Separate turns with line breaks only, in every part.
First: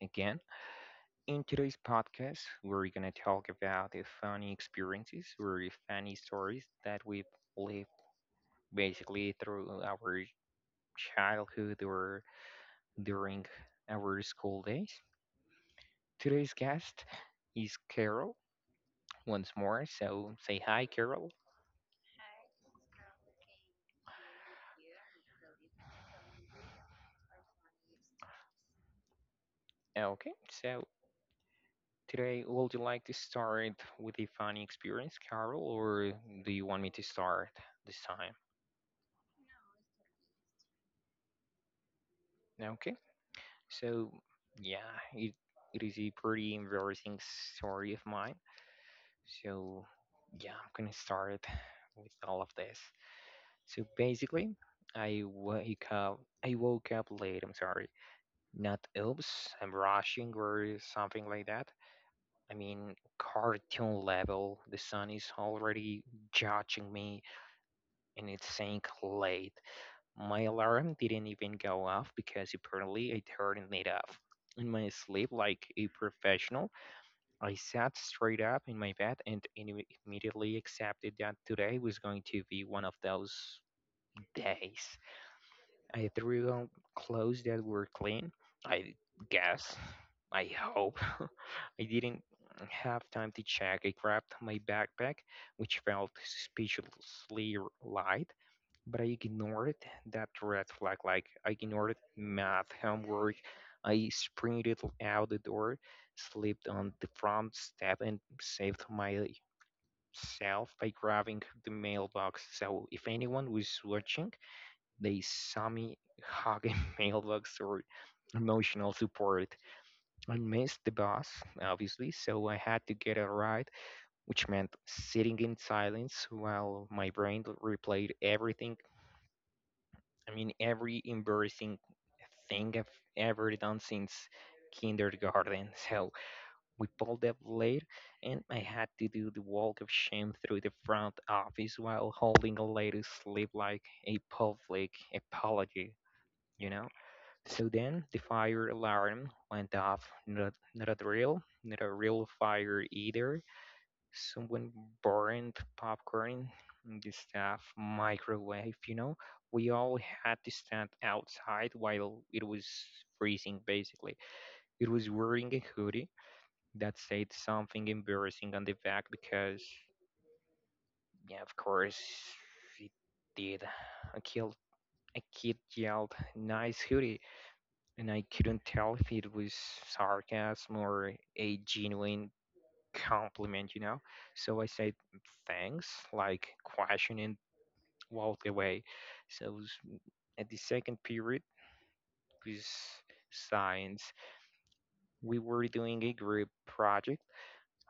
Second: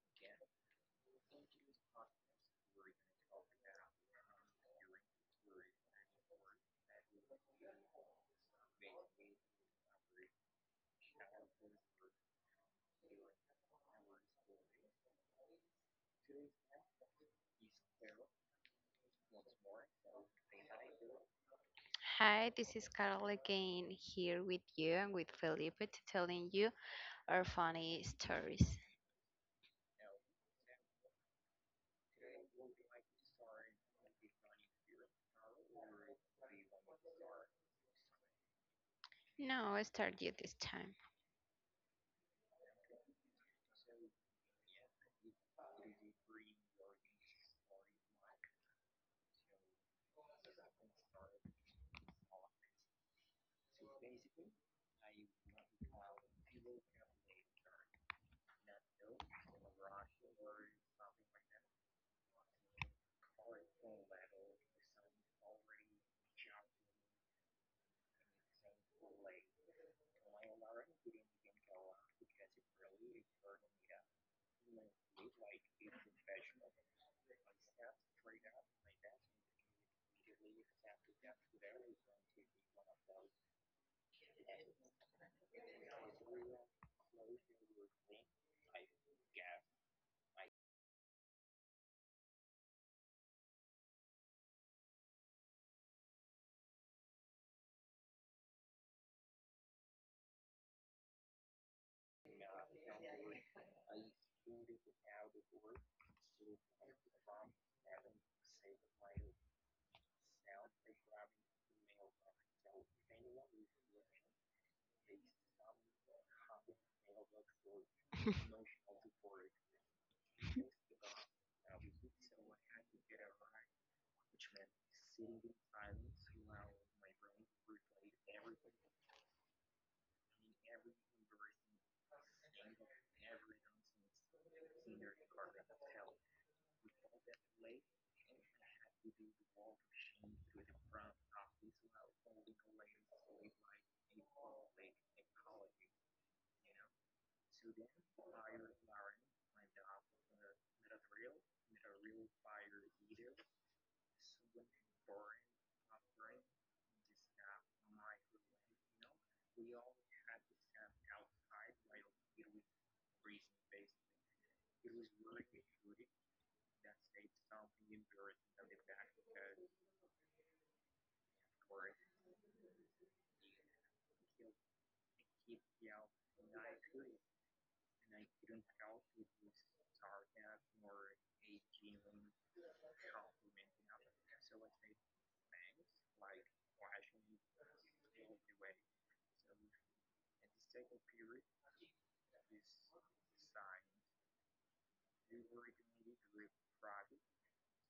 again. In today's podcast, we're gonna talk about the funny experiences or the funny stories that we've lived basically through our childhood or during our school days. Today's guest is Carol once more, so say hi, Carol.
Hi, this is Carol again here with you and with Felipe to telling you our funny stories.
Okay, so today, would you like to start with a funny experience, Carol, or do you want me to start this time?
No, I start you this time.
Okay. So yeah, it, it is a pretty embarrassing story of mine. So yeah, I'm gonna start with all of this. So basically, I wake up. I woke up late. I'm sorry. Not oops. I'm rushing or something like that. I mean, cartoon level. The sun is already judging me, and it's saying late. My alarm didn't even go off because apparently I turned it off. In my sleep, like a professional, I sat straight up in my bed and immediately accepted that today was going to be one of those days. I threw on clothes that were clean. I guess. I hope. I didn't have time to check. I grabbed my backpack, which felt suspiciously light, but I ignored that red flag. Like I ignored math homework. I sprinted out the door, slipped on the front step, and saved myself by grabbing the mailbox. So if anyone was watching, they saw me hug a mailbox or emotional support. I missed the bus, obviously, so I had to get a ride, which meant sitting in silence while my brain replayed everything. I mean, every embarrassing thing I've ever done since kindergarten. So we pulled up late, and I had to do the walk of shame through the front office while holding a lady's sleeve like a public apology. You know. So then the fire alarm went off. Not a drill, not a real fire either. Someone burned popcorn in the staff microwave. We all had to stand outside while it was freezing, basically. It was wearing a hoodie that said something embarrassing on the back because, yeah, of course, it did. A kid, a kid yelled, nice hoodie, and I couldn't tell if it was sarcasm or a genuine compliment. So I said thanks, like questioning walked away. So at the second period with science, we were doing a group project,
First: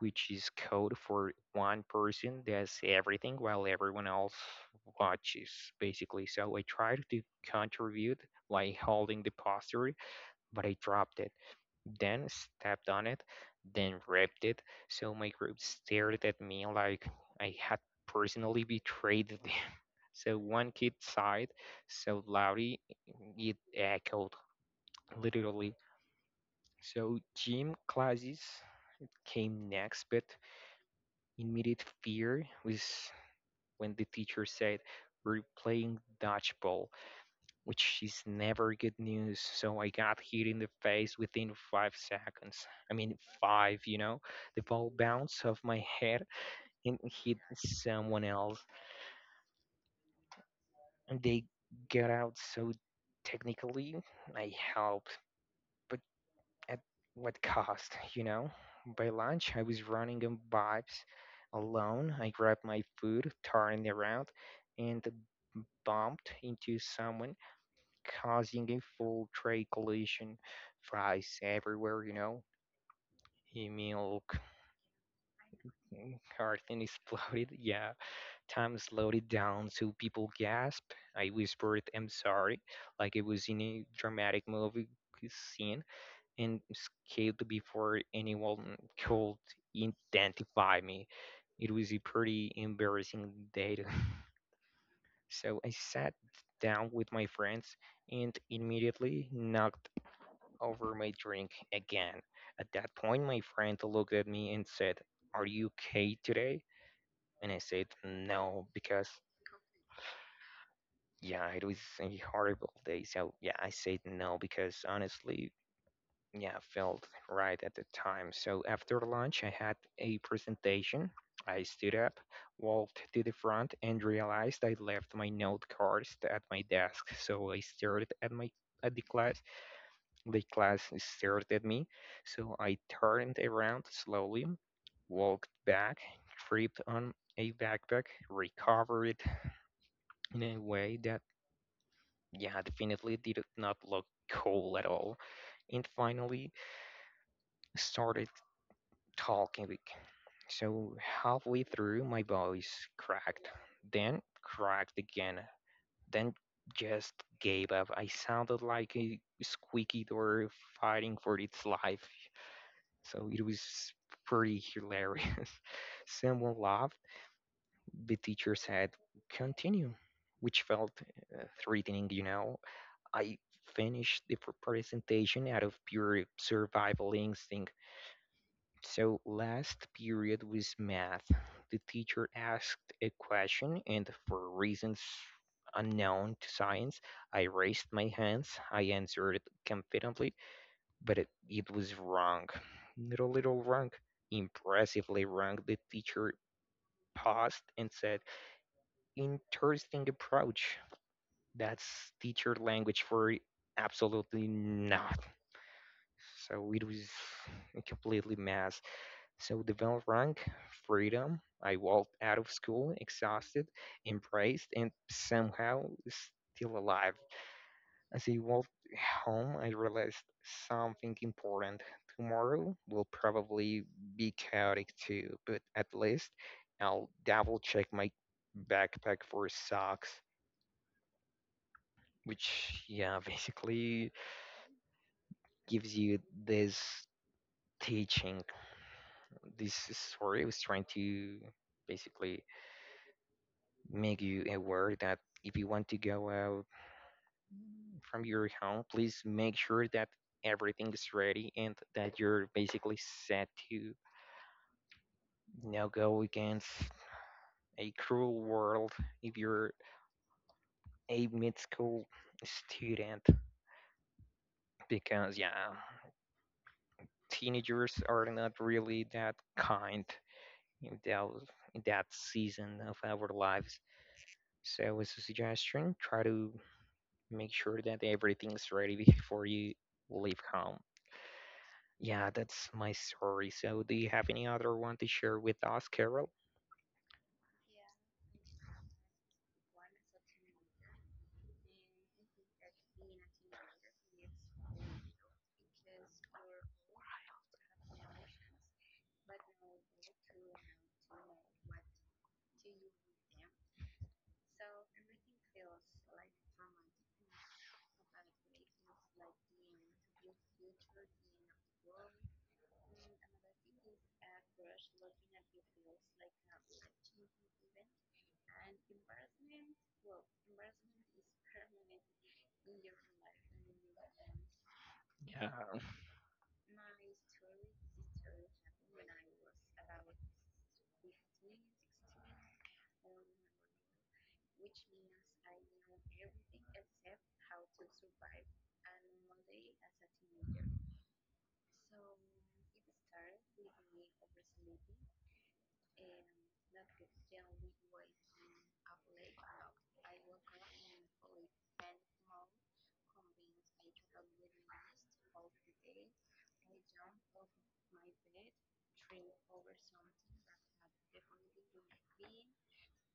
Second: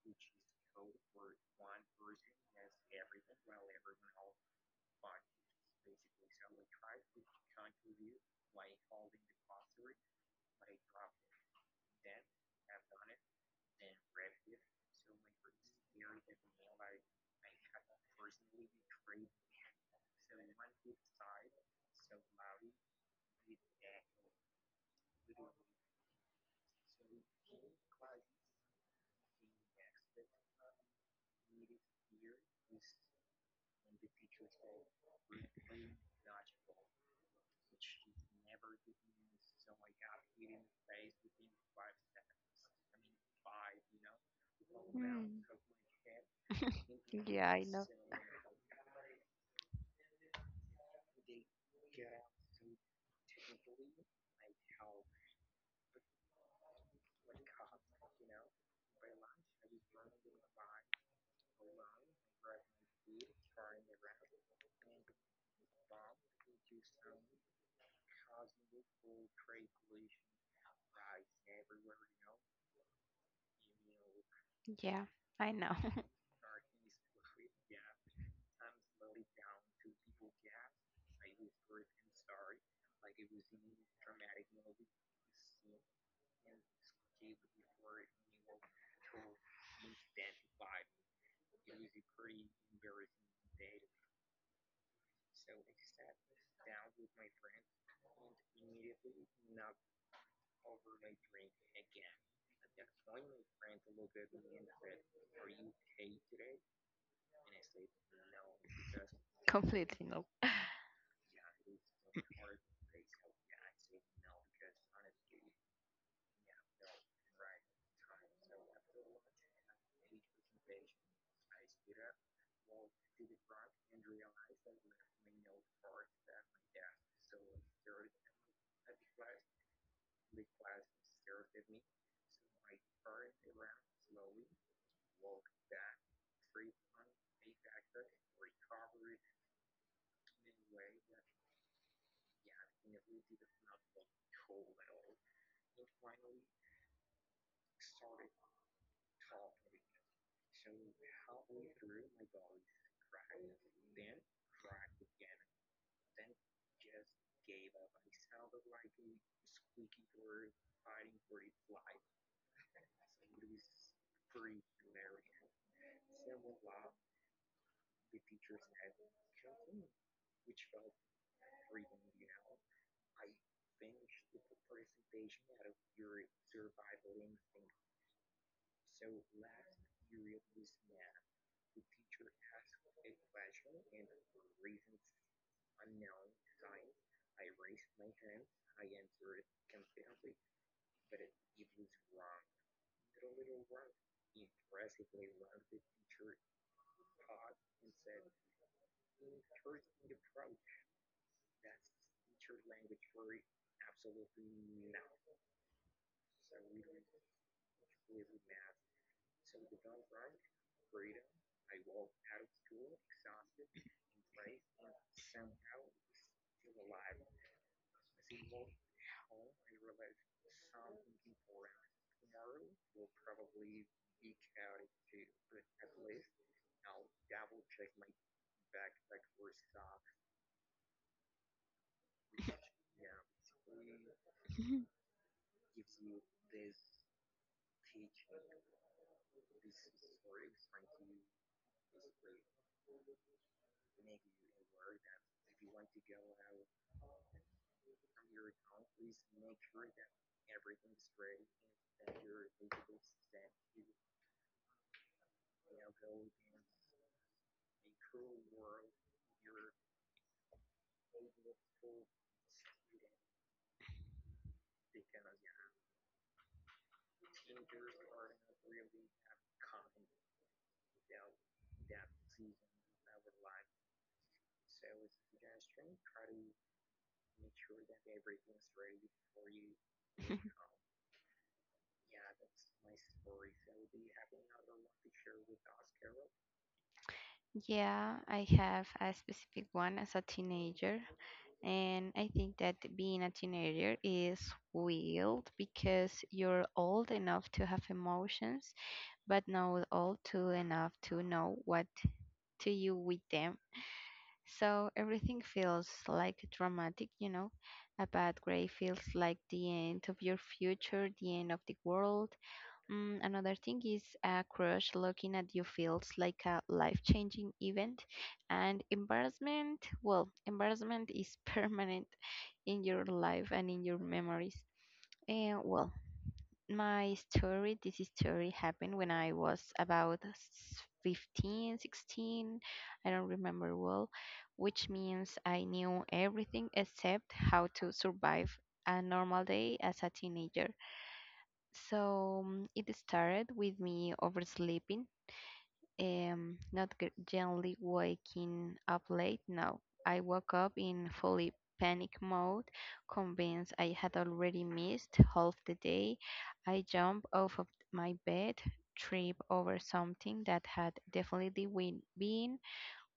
which is code for one person does everything while everyone else watches basically. So I tried to contribute by holding the poster, but I dropped it, then stepped on it, then ripped it. So my group stared at me like I had personally betrayed them. So one kid sighed so loudly it echoed, literally. So gym classes came next, but immediate fear was when the teacher said, we're playing dodgeball, which is never good news. So I got hit in the face within 5 seconds. I mean, five, you know? The ball bounced off my head and hit
Yeah, I know.
someone else. And they got out, so technically, I helped, but at what cost, you know? By lunch, I was running on vibes alone. I grabbed my food, turned around, and bumped into someone, causing a full tray collision. Fries everywhere. Milk,
Yeah, I know.
everything exploded. Yeah, time slowed it down so people gasped. I whispered, I'm sorry, like it was in a dramatic movie scene, and escaped before anyone could identify me. It was a pretty embarrassing date. So I sat down with my friends and immediately knocked over my drink again. At that point, my friend looked at me and said, are you okay today? And I said, no, because
Completely no.
yeah, it was a horrible day. So yeah, I said no because honestly, yeah, I felt right at the time. So after lunch, I had a presentation. I stood up, walked to the front, and realized I left my note cards at my desk. So I stared at my at the class The class stared at me, so I turned around slowly, walked back, tripped on a backpack, recovered it in a way that, yeah, definitely did not look cool at all, and finally started talking. So halfway through, my voice cracked, then cracked again, then just gave up. I sounded like a squeaky door fighting for its life. So it was pretty hilarious. Someone laughed. The teacher said, continue, which felt threatening. I finished the presentation out of pure survival instinct. So last period was math. The teacher asked a question, and for reasons unknown to science, I raised my hands. I answered confidently, but it was wrong. Little wrong. Impressively wrong. The teacher paused and said, interesting approach. That's teacher language for absolutely not. So it was a completely mess. So the bell rang, freedom. I walked out of school exhausted, embraced, and somehow still alive. As I walked home, I realized something important. Tomorrow will probably be chaotic too, but at least I'll double check my backpack for socks, which, yeah, basically gives you this teaching. This story was trying to basically make you aware that if you want to go out from your home, please make sure that everything is ready and that you're basically set to now go against a cruel world if you're a mid school student because yeah, teenagers are not really that kind in that season of our lives. So as a suggestion, try to make sure that everything's ready before you leave home. Yeah, that's my story. So do you have any other one to share with us, Carol?
Yeah, I have a specific one as a teenager, and I think that being a teenager is wild because you're old enough to have emotions, but not old to enough to know what to do with them. So everything feels like dramatic. A bad grade feels like the end of your future, the end of the world. Another thing is a crush looking at you feels like a life changing event. And embarrassment, well, embarrassment is permanent in your life and in your memories.
Yeah,
And well, my story this story happened when I was about 15 16, I don't remember well, which means I knew everything except how to survive a normal day as a teenager. So it started with me oversleeping. Not gently waking up late. No, I woke up in fully panic mode, convinced I had already missed half the day. I jumped off of my bed, tripped over something that had definitely been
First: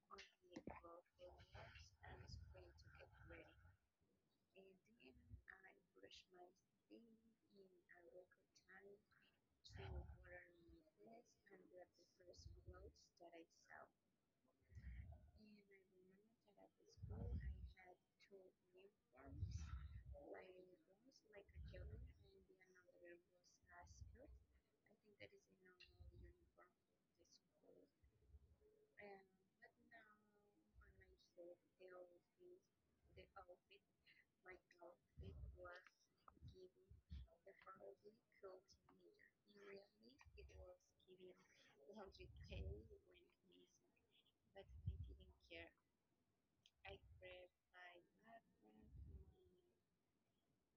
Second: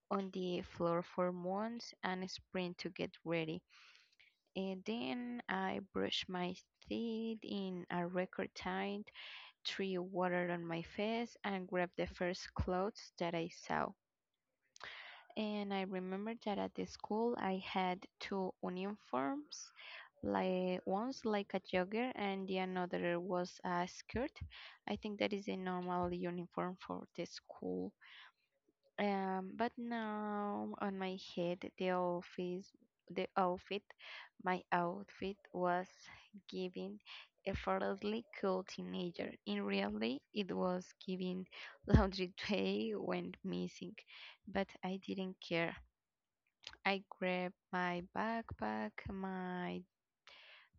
on the floor for months, and sprint to get ready. And then I brushed my teeth in a record time, threw water on my face, and grabbed the first clothes that I saw. And I remember that at the school I had two uniforms, like one's like a jogger and the another was a skirt. I think that is a normal uniform for the school. But now on my head, the office the outfit my outfit was giving effortlessly cool teenager. In reality, it was giving laundry day went missing, but I didn't care. I grabbed my backpack, my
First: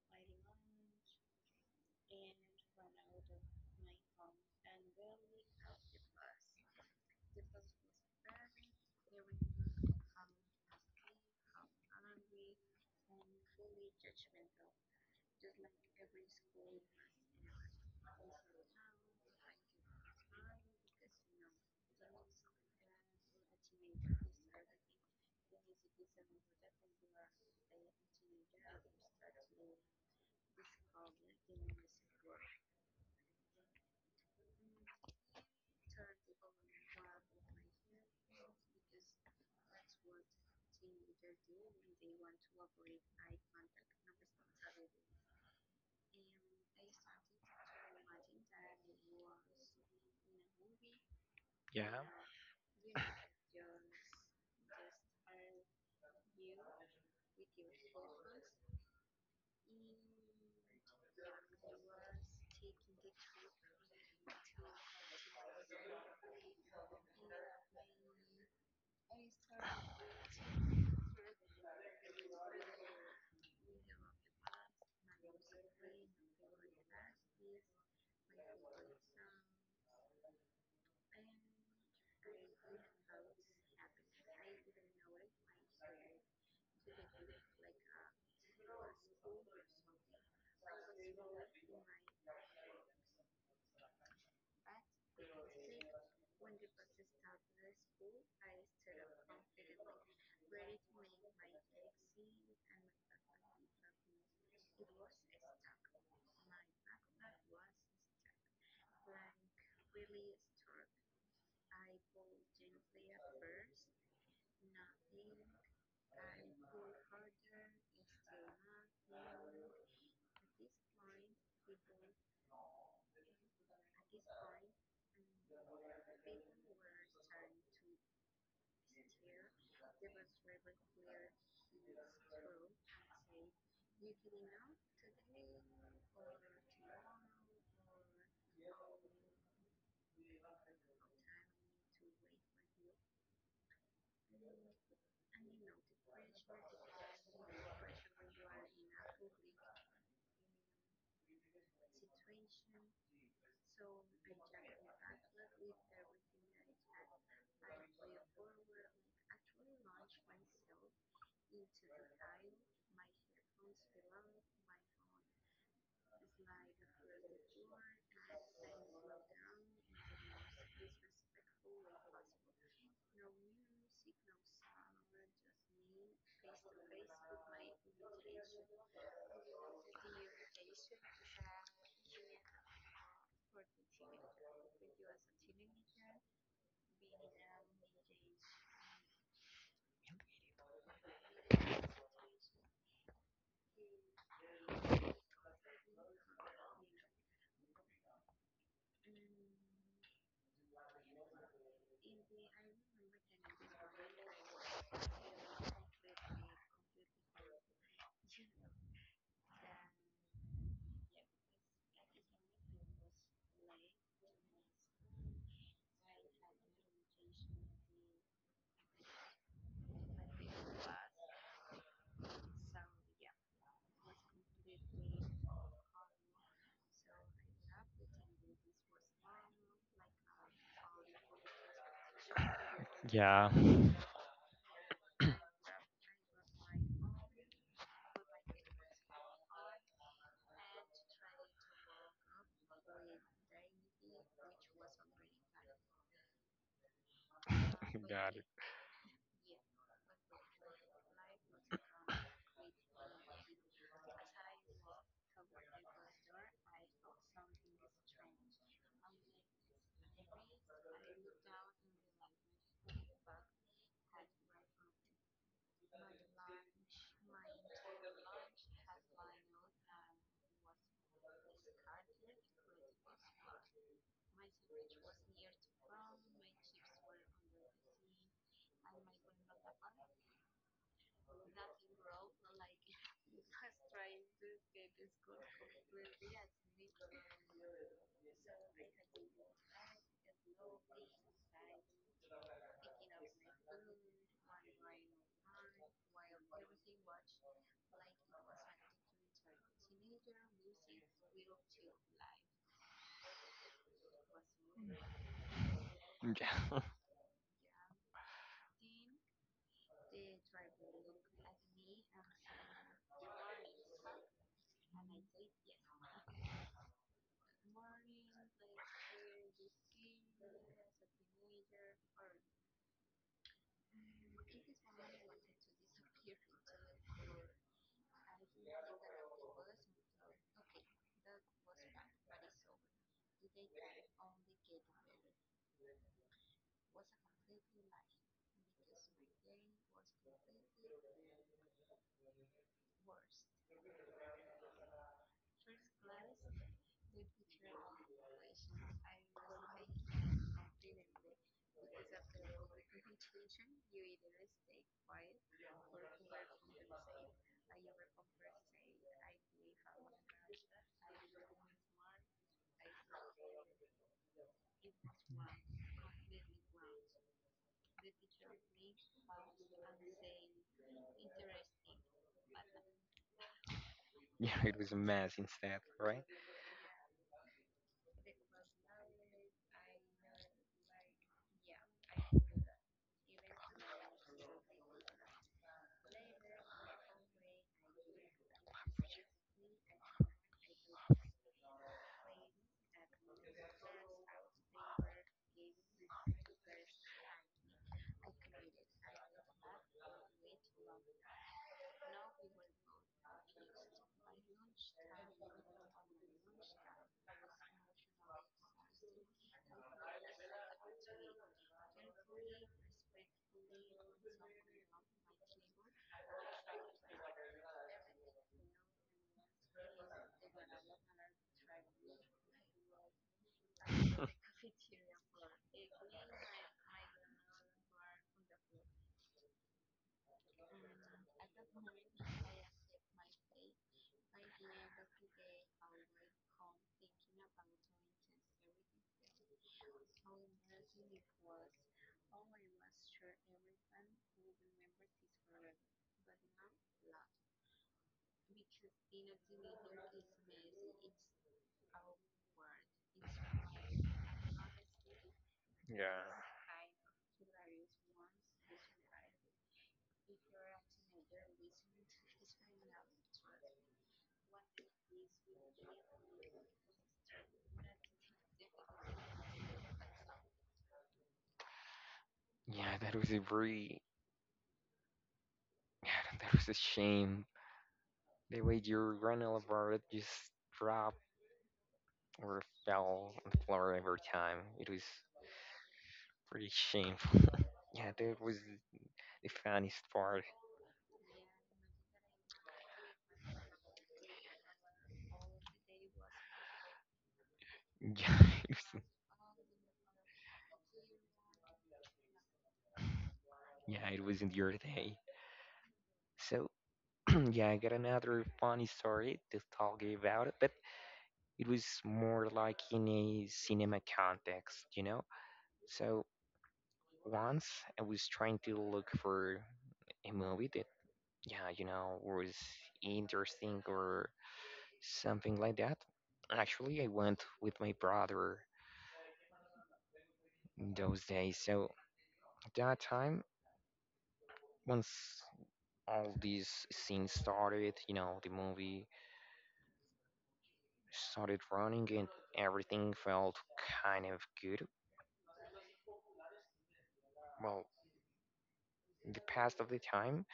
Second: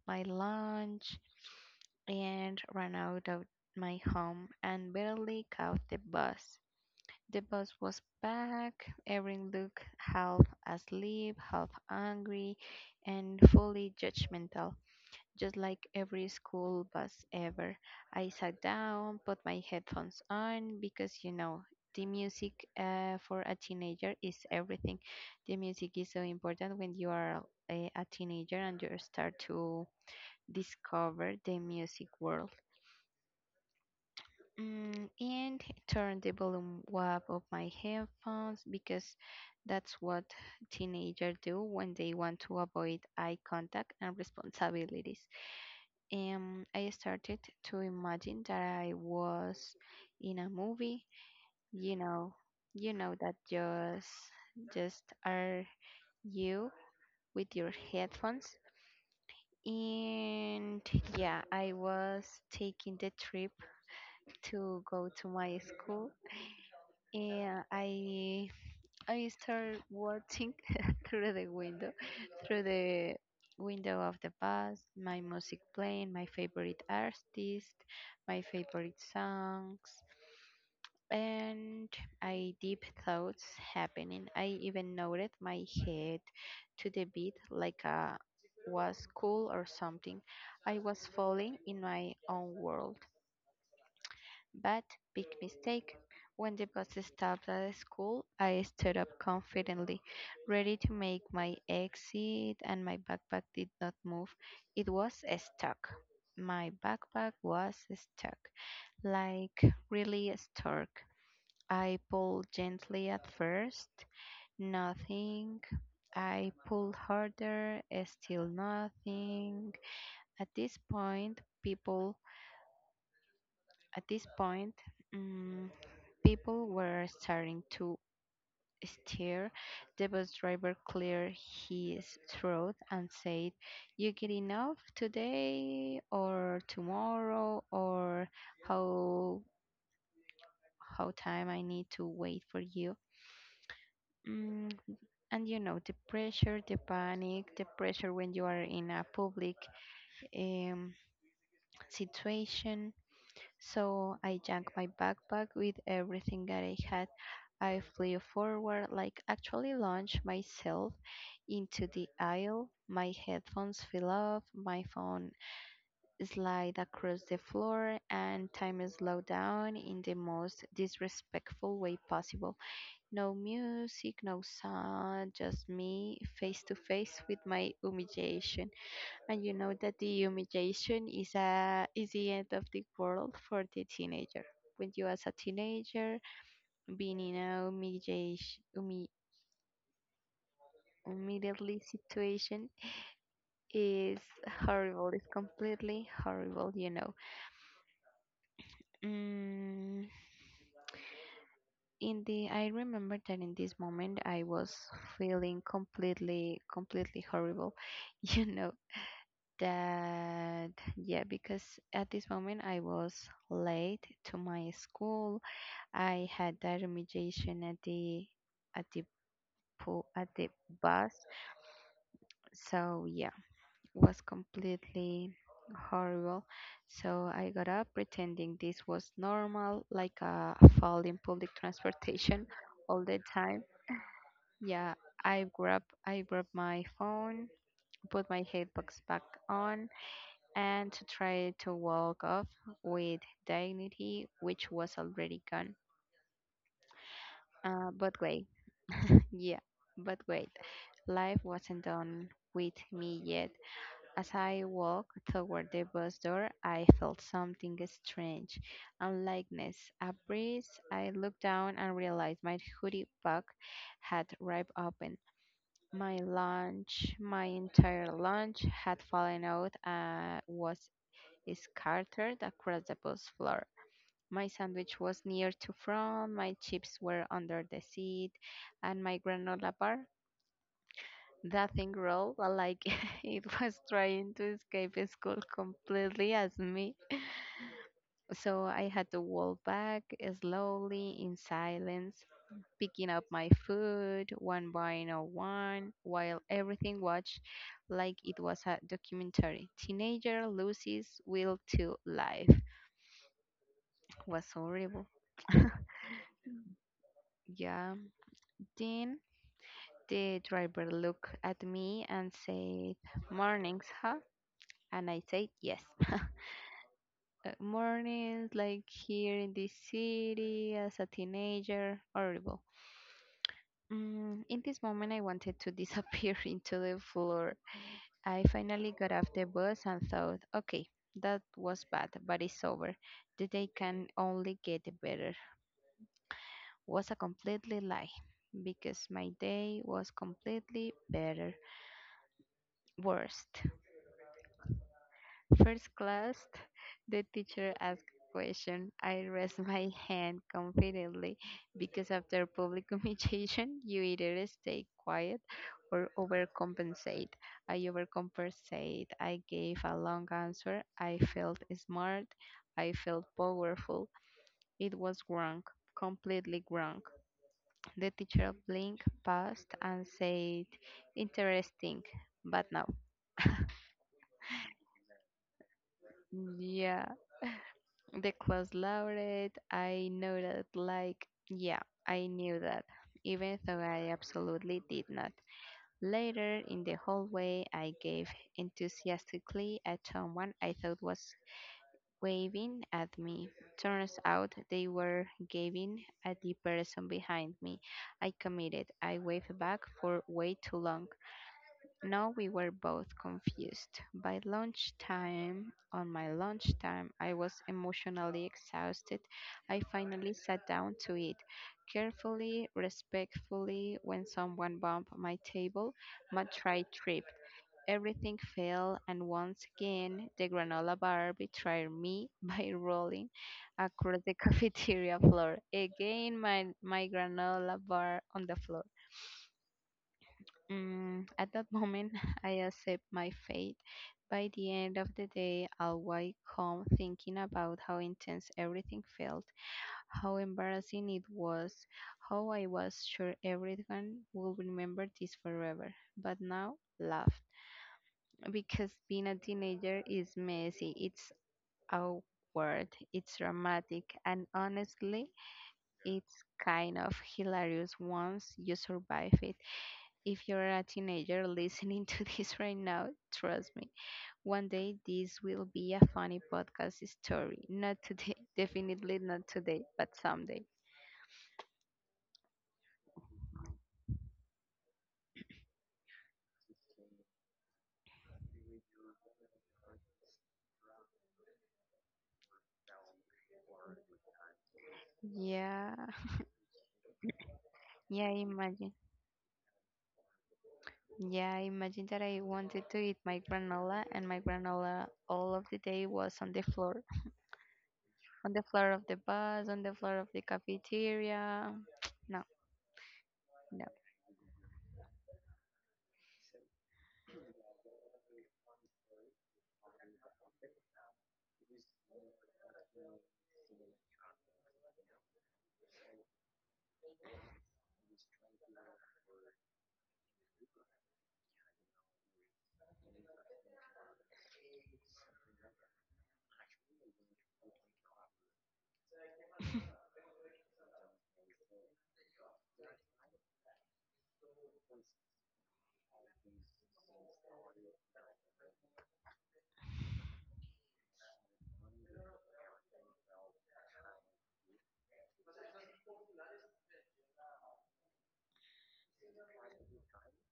my lunch, and ran out of my home and barely caught the bus. The bus was packed. Erin looked half asleep, half angry, and fully judgmental. Just like every school bus ever, I sat down, put my headphones on because you know the music for a teenager is everything. The music is so important when you are a teenager and you start to discover the music world. And turn the volume up of my headphones because that's what teenagers do when they want to avoid eye contact and responsibilities. And I started to imagine that I was in a movie. You
yeah,
know, you know that just are you with your headphones. And yeah, I was taking the trip to go to my school, and I start watching through the window, through the window, of the bus, my music playing, my favorite artist, my favorite songs, and I deep thoughts happening. I even noted my head to the beat like a was cool or something. I was falling in my own world. But, big mistake, when the bus stopped at the school, I stood up confidently, ready to make my exit, and my backpack did not move. It was stuck. My backpack was stuck, like really stuck. I pulled gently at first, nothing. I pulled harder, still nothing. At this point, people, at this point, mm, people were starting to stare. The bus driver cleared his throat and said, "You get enough today or tomorrow or how how time I need to wait for you?" Mm, and you know the pressure, the panic, the pressure when you are in a public um, situation. So I jacked my backpack with everything that I had. I flew forward, like actually launched myself into the aisle. My headphones fell off, my phone slid across the floor, and time slowed down in the most disrespectful way possible. No music, no sound, just me face to face with my humiliation. And you know that the humiliation is the end of the world for the teenager. When you, as a teenager, being in a humiliation, immediately situation is horrible. It's completely horrible. Mm, in the I remember that in this moment I was feeling completely, completely horrible. You know that, yeah, because at this moment I was late to my school. I had that remediation at the at the pool at the bus. So yeah, was completely horrible. So I got up pretending this was normal, like a fall in public transportation all the
yeah.
time. Yeah, I grabbed my phone, put my headphones back on, and to try to walk off with dignity, which was already gone. But
Got it.
wait, yeah, but wait, life wasn't done with me yet. As I walked toward the bus door, I felt something strange, unlikeness, a breeze. I looked down and realized my hoodie bag had ripped open. My lunch, my entire lunch had fallen out and was scattered across the bus floor. My sandwich was near to front, my chips were under the seat, and my granola bar, that thing rolled like it was trying to escape school completely as me. So I had to walk back slowly in silence, picking up my food one by no one while everything watched like it was a documentary. Teenager loses will to life. Was horrible.
Yeah.
Yeah. Then the driver looked at me and said, "Mornings, huh?" And I said, "Yes." Mornings, like here in this city as a teenager. Horrible. In this moment, I wanted to disappear into the floor. I finally got off the bus and thought, okay, that was bad, but it's over. The day can only get better. Was a completely lie because my day was completely better. Worst. First class, the teacher asked a question. I raised my hand confidently because after public communication, you either stay quiet or overcompensate. I overcompensate. I gave a long answer. I felt smart. I felt powerful. It was wrong, completely wrong. The teacher blinked past and said, "Interesting, but no."
Yeah, it was a mess instead, right?
Yeah. The class labored. I know that. Like, yeah, I knew that, even though I absolutely did not. Later in the hallway, I gave enthusiastically at someone I thought was waving at me. Turns out they were giving at the person behind me. I committed. I waved back for way too long. No, we were both confused. On my lunchtime, I was emotionally exhausted. I finally sat down to eat. Carefully, respectfully, when someone bumped my table, my tray tripped. Everything fell, and once again, the granola bar betrayed me by rolling across the cafeteria floor. Again, my granola bar on the floor. At that moment, I accept my fate. By the end of the day, I'll wake home thinking about how intense everything felt, how embarrassing it was, how I was sure everyone will remember this forever. But now, laughed. Because being a teenager is messy, it's awkward, it's dramatic, and honestly,
yeah.
it's kind of hilarious once you survive it. If you're a teenager listening to this right now, trust me, one day this will be a funny podcast story. Not today, definitely not today, but someday.
Yeah, that was a very yeah, that was a shame. The way your granola bar just dropped or fell on the floor every time. It was
Yeah,
pretty shameful. yeah,
yeah,
that was
imagine.
the funniest part.
Yeah, imagine that I wanted to eat my granola, and my granola all of the day was on the floor.
Yeah,
On the
it
floor
was,
of the bus, on the floor of the cafeteria. No, no.
yeah, it wasn't your day. So yeah, I got another funny story to talk about it, but it was more like in a cinema context? So once I was trying to look for a movie that, yeah, was interesting or something like that. Actually, I went with my brother those days. So at that time, once all these scenes started, the movie started running and everything felt kind of good. Well, the past of the time,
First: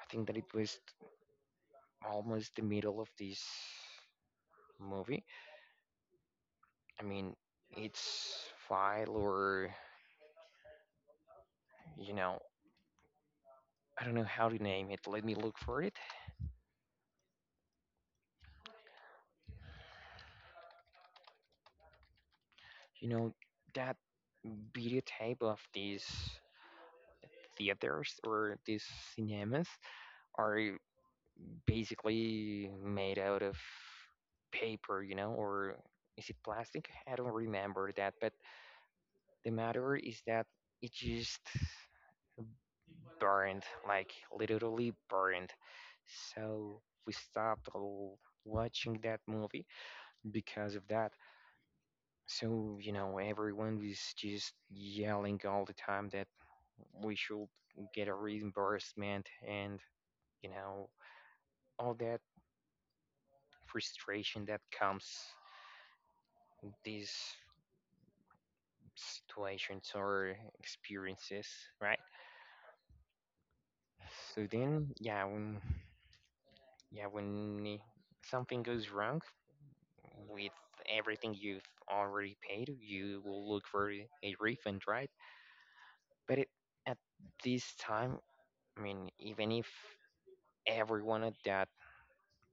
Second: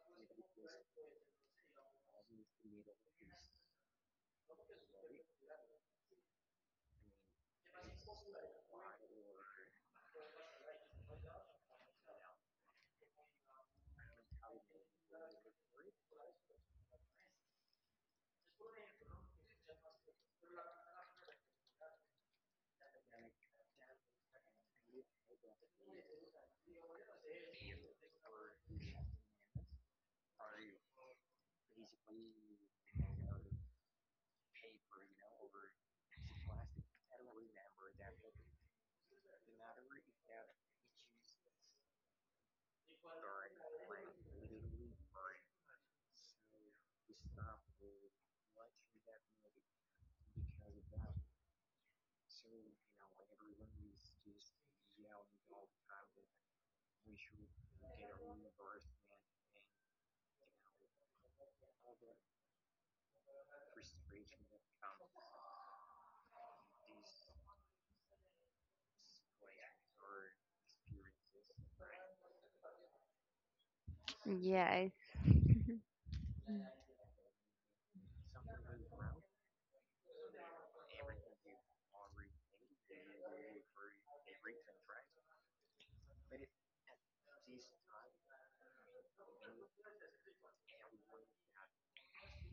I think that it was almost the middle of this movie. I mean, it's file or you know, I don't know how to name it. Let me look for it. You know, that videotape of these theaters or these cinemas are basically made out of paper, or is it plastic? I don't remember that, but the matter is that it just burned, like literally burned. So we stopped watching that movie because of that. So, you know, everyone was just yelling all the time that we should get a reimbursement and, you know, all that frustration that comes these situations or experiences, right? So
Yeah,
then, yeah, yeah, when i- something goes wrong with everything you've already paid, you will look for a refund, right? But at this time, I mean, even if everyone at that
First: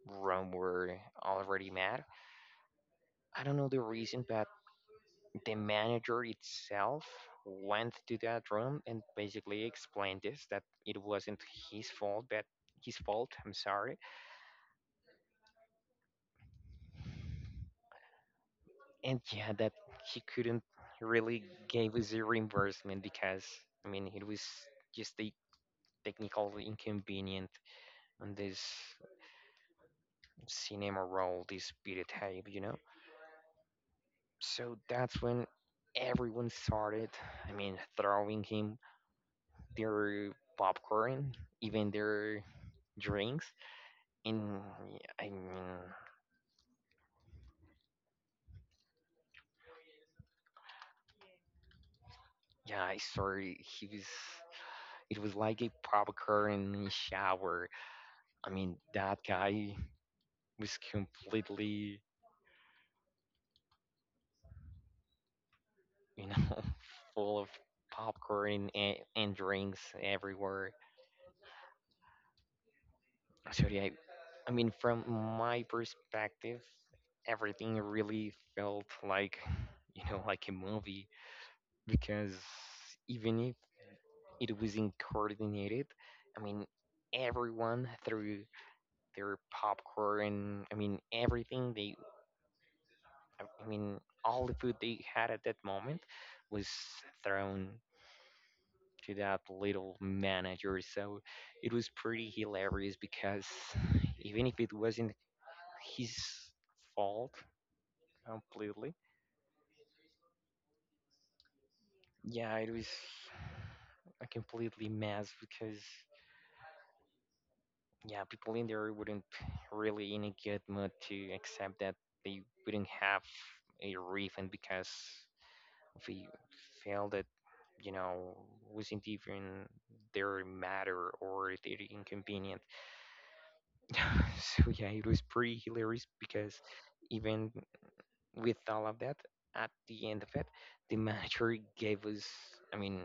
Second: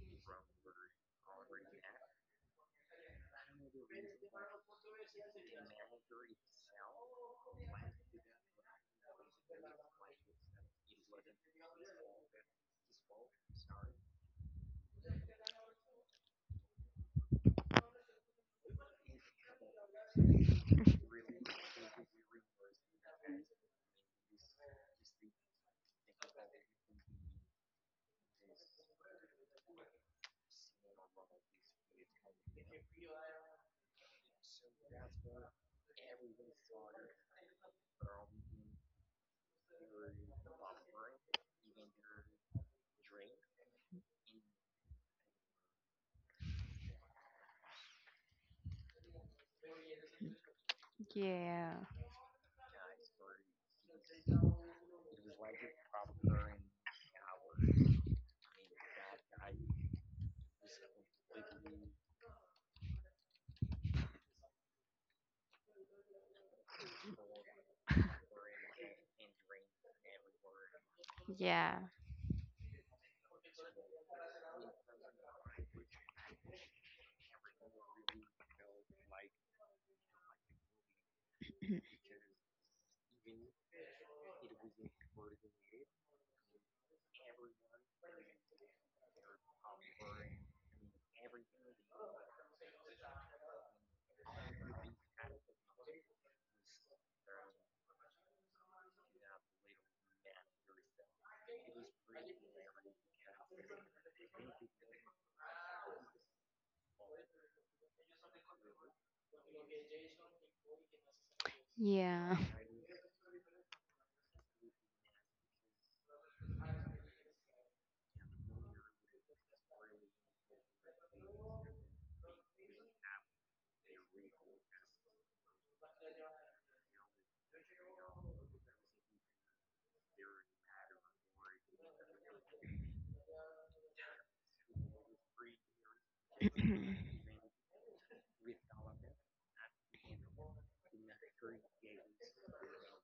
room were already mad. I don't know the reason, but the manager itself went to that room and basically explained this that it wasn't his fault, but his fault. I'm sorry, and yeah, that he couldn't really give us a reimbursement because I mean it was just a technical inconvenient on this cinema roll, this videotape. So that's when everyone started, I mean, throwing him their popcorn, even their drinks. And I mean,
yeah,
yeah, I saw it was like a popcorn shower. I mean, that guy was completely, you know, full of popcorn and drinks everywhere.
yeah.
So yeah, I mean, from my perspective, everything really felt like like a movie because even if it wasn't coordinated, I mean everyone threw their popcorn, I mean everything they, I mean all the food they had at that moment was thrown to that little manager. So it was pretty hilarious because even if it wasn't his fault completely,
Yeah.
yeah, it was a completely mess because yeah, people in there wouldn't really in a good mood to accept that they wouldn't have a refund because they felt that you know wasn't even their matter or their inconvenient. So yeah, it was pretty hilarious because even with all of that, at the end of it, the manager gave us, I mean,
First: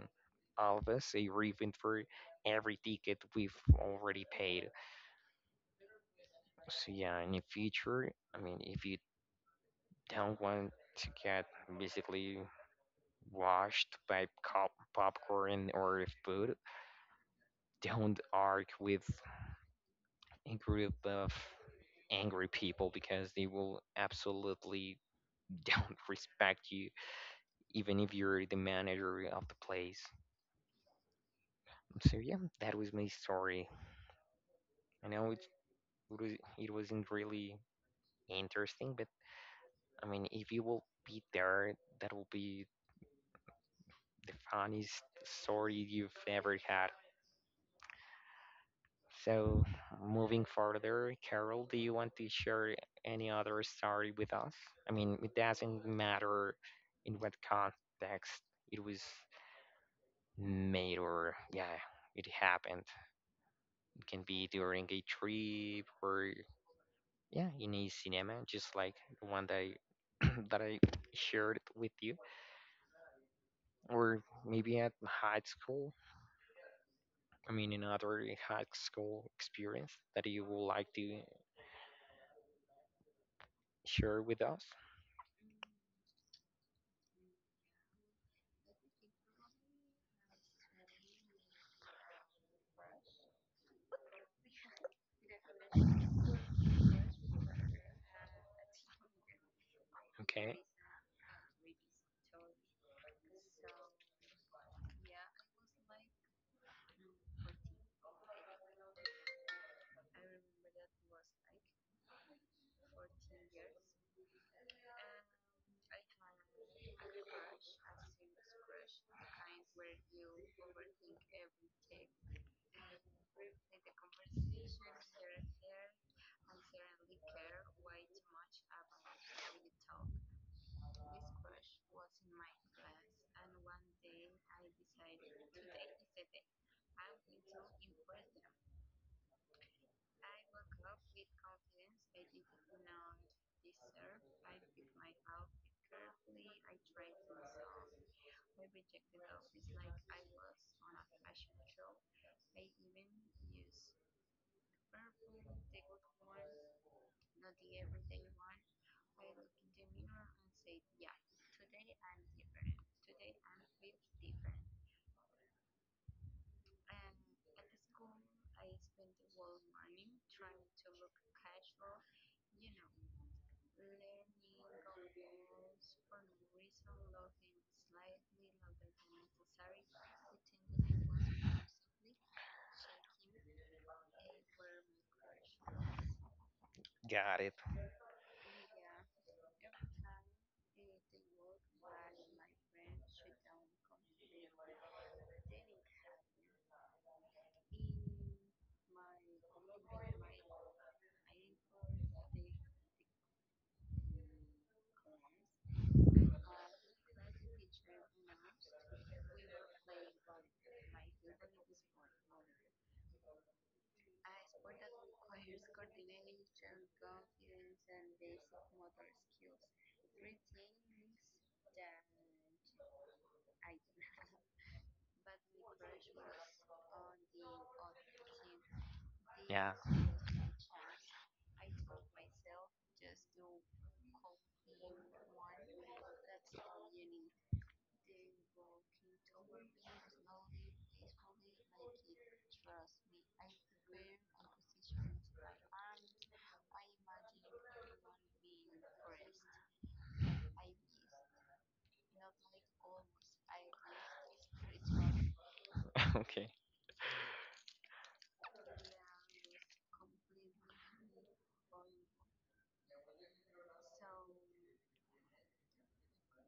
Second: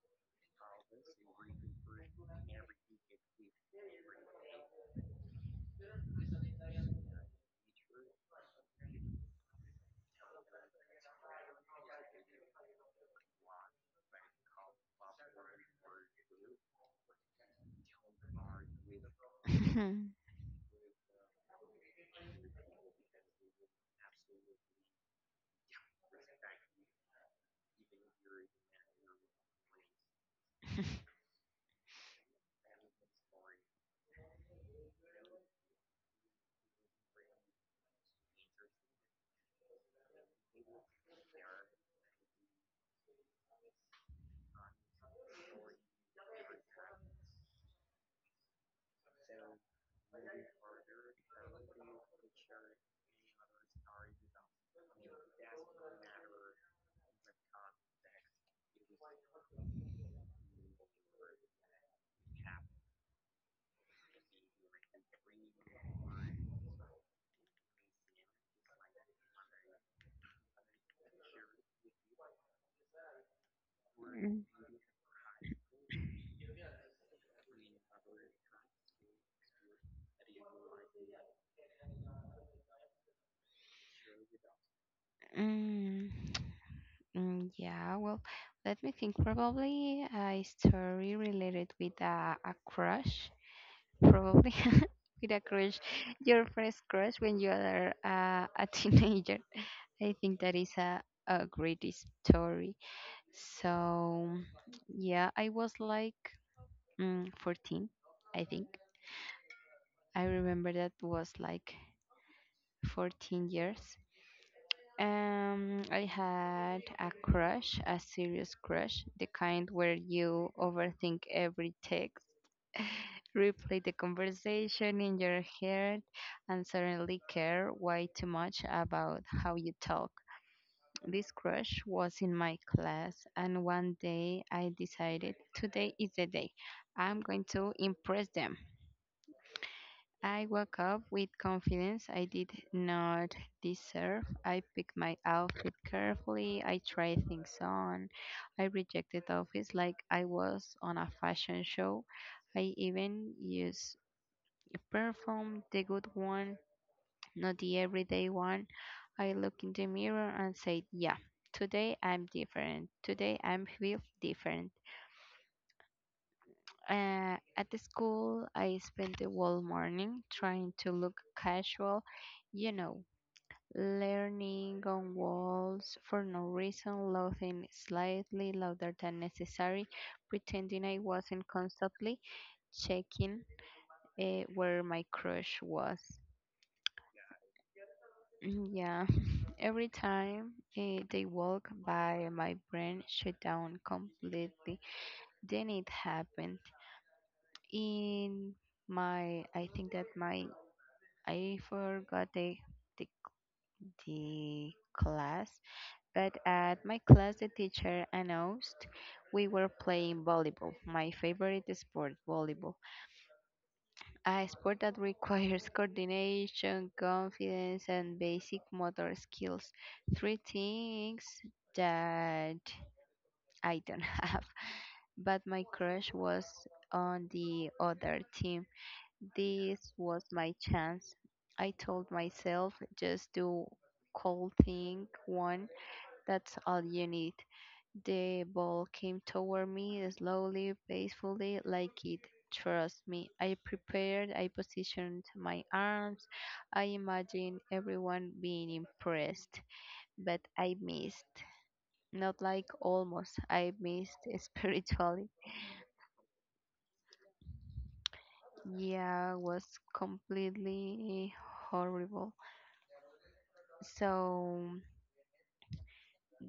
all of us a refund for every ticket we've already paid. So yeah, and in future, I mean, if you don't want to get basically washed by popcorn or food, don't argue with a group of angry people because they will absolutely don't respect you, even if you're the manager of the place. So yeah, that was my story. I know it wasn't really interesting, but I mean, if you will be there, that will be the funniest story you've ever had. So, moving further, Carol, do you want to share any other story with us? I mean, it doesn't matter in what context it was made or, yeah, it happened. It can be during a trip or, yeah, in a cinema, just like the one that I, that I shared with you, or
Mm,
maybe at high school. I mean, another high school experience that you would like to share with us?
mm, yeah, well, let me think. Probably a story related with a crush. Probably with a crush. Your first crush when you are a teenager. I think that
Okay,
is a great story. So, yeah, I was like 14, I think. I remember that was like 14 years. I had a crush, a serious crush, the kind where you overthink every text, replay the conversation in your head, and suddenly care way too much about how you talk. This crush was in my class, and one day I decided today is the day I'm going to impress them. I woke up with confidence I did not deserve. I picked my outfit carefully. I tried things on. I rejected outfits like I was on a fashion show. I even used a perfume, the good one, not the everyday one. I looked in the mirror and said, "Yeah, today I'm different. Today I am feel different." At the school, I spent the whole morning trying to look casual, you know, leaning on walls for no reason, laughing slightly louder than necessary, pretending I wasn't constantly checking where my crush was.
got it.
Yeah, every time, they walk by, my brain shut down completely. Then it happened. In my, I think that my, I forgot the the, the class, but at my class, the teacher announced we were playing volleyball, my favorite sport, volleyball. A sport that requires coordination, confidence, and basic motor skills. Three things that I don't have. But my crush was on the other team.
Yeah.
This was my chance. I told myself just do cold thing one, that's all you need. The ball came toward me, slowly, peacefully, like it trust me. I prepared, I positioned my arms, I imagined everyone being impressed, but I missed. Not like almost, I missed spiritually.
Okay.
Yeah, was completely horrible. So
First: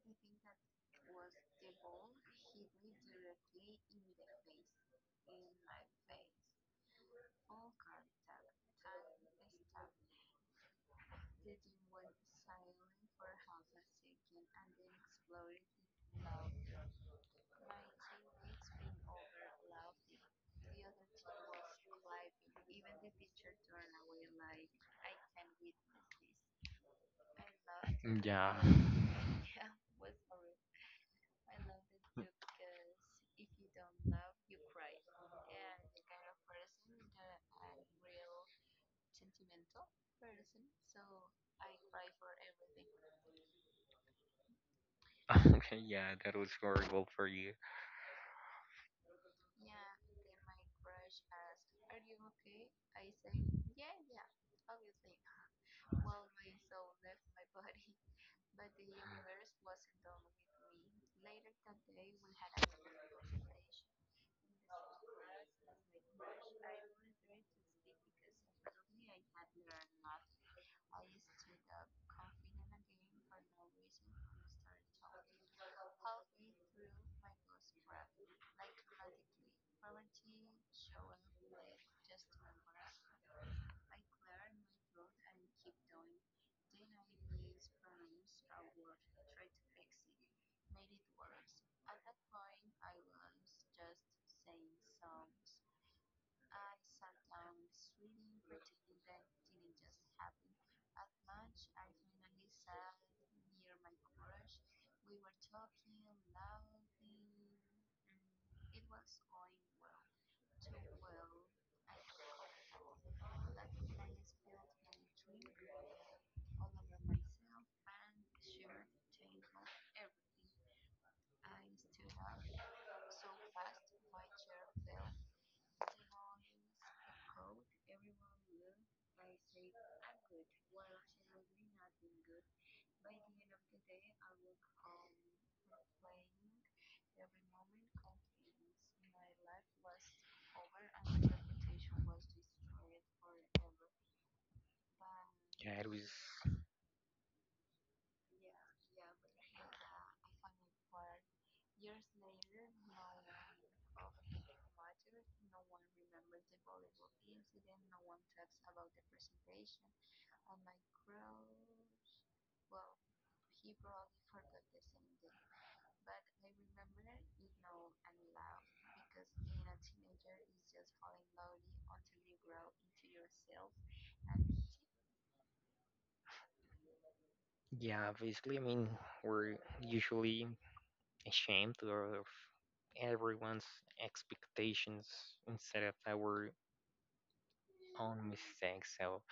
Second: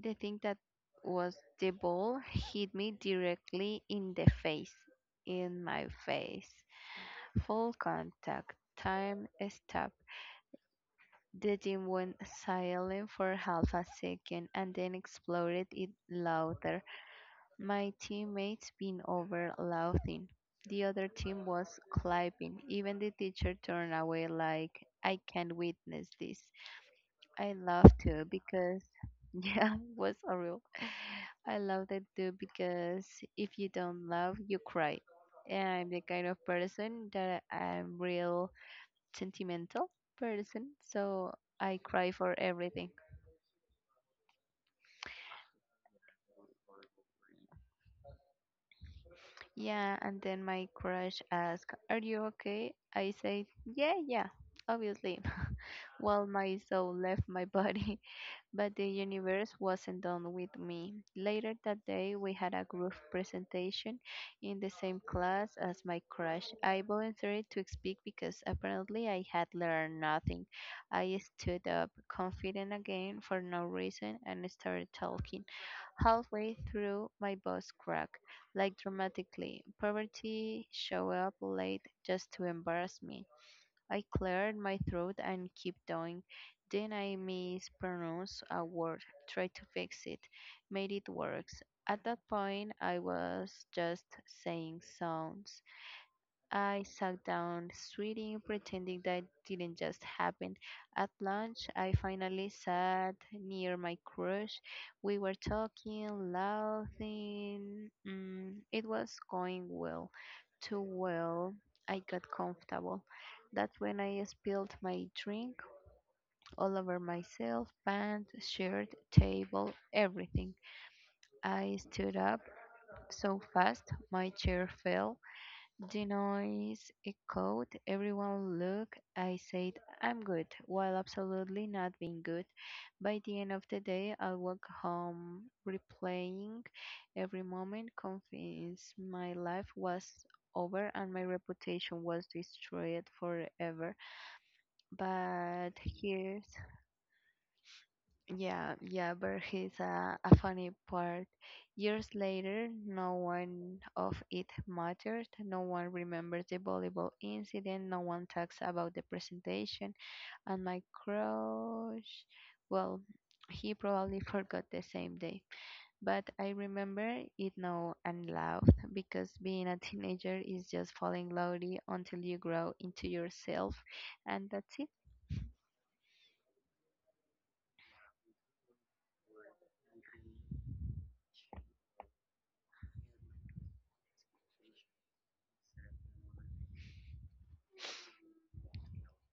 the thing that was the ball hit me directly in the face, in my face. Full contact, time stopped, the team went silent for half a second and then exploded it louder. My teammates been over laughing. The other team was clapping. Even the teacher turned away like I can't witness this. I laughed too
Yeah.
because yeah, it was horrible. I loved it too because if you don't laugh, you cry. And I'm the kind of person that I'm real sentimental person, so I cry for everything.
Okay, yeah, that was horrible for you.
Yeah, and then my crush asked, "Are you okay?" I said, "Yeah, yeah, obviously." Well, my soul left my body, but the universe wasn't done with me. Later that day, we had a group presentation in the same class as my crush. I volunteered to speak because apparently I had learned nothing. I stood up, confident again for no reason, and started talking. Halfway through, my boss cracked, like dramatically. Poverty show up late just to embarrass me. I cleared my throat and keep going. Then I mispronounced a word, tried to fix it, made it worse. At that point, I was just saying sounds. I sat down, sweating, pretending that didn't just happen. At lunch, I finally sat near my crush. We were talking, laughing. It was going well, too well. I got comfortable. That's when I spilled my drink all over myself, pants, shirt, table, everything. I stood up so fast, my chair fell. The noise echoed. Everyone looked. I said, "I'm good," while absolutely not being good. By the end of the day, I walked home replaying every moment, convinced my life was over and my reputation was destroyed forever. But
Yeah, it
here's
was.
yeah, yeah, but he's a funny part. Years later, no one of it mattered. No one remembers the volleyball incident. No one talks about the presentation. And my crush, well, he probably forgot the same day. But I remember it now and laughed because being a teenager is just falling slowly until you grow into yourself, and that's it.
Yeah, basically, I mean, we're usually ashamed of everyone's expectations instead of our own mistakes. So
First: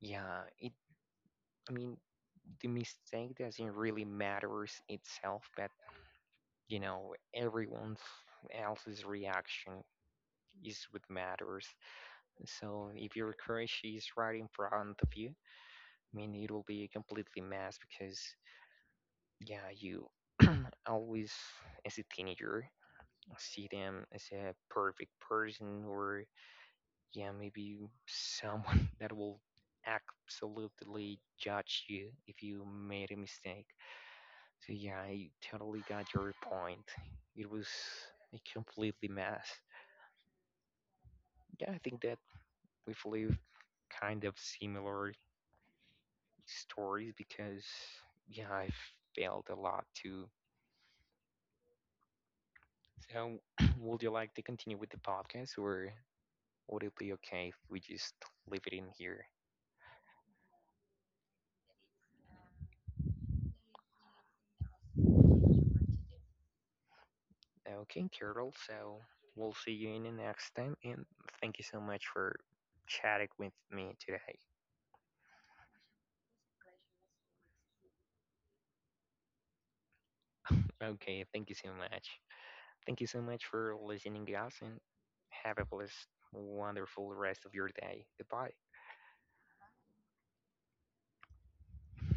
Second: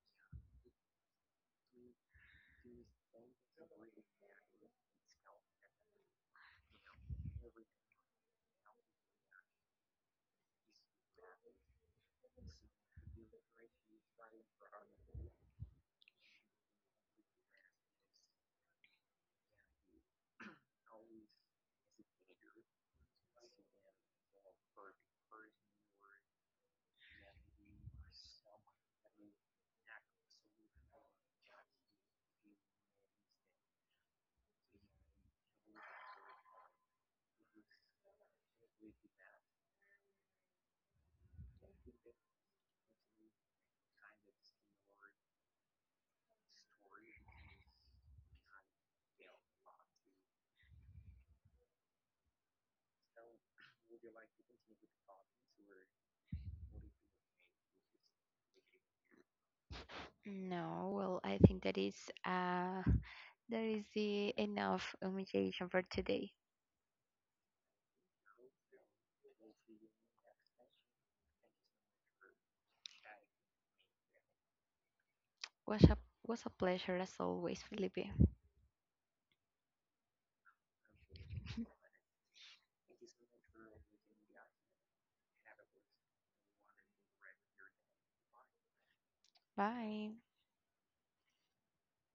yeah, it. I mean, the mistake doesn't really matters itself, but you know, everyone else's reaction is what matters. So if your crush is right in front of you, I mean, it will be a completely mess because yeah, you always as a teenager see them as a perfect person or yeah, maybe someone that will absolutely judge you if you made a mistake. So yeah, I totally got your point. It was a completely mess. Yeah, I think that we've lived kind of similar stories because yeah, I've failed a lot too. So would you like to continue with the podcast or would it be okay if we just leave it in here?
No, well, I think that is uh that is the enough humiliation for today.
Okay, Carol. So we'll see you in the next time, and thank you so much for chatting with me today.
Was a was a pleasure as always, Felipe.
Okay, thank you so much. Thank you so much for listening, guys, and have a blessed, wonderful rest of your day. Goodbye.
Bye.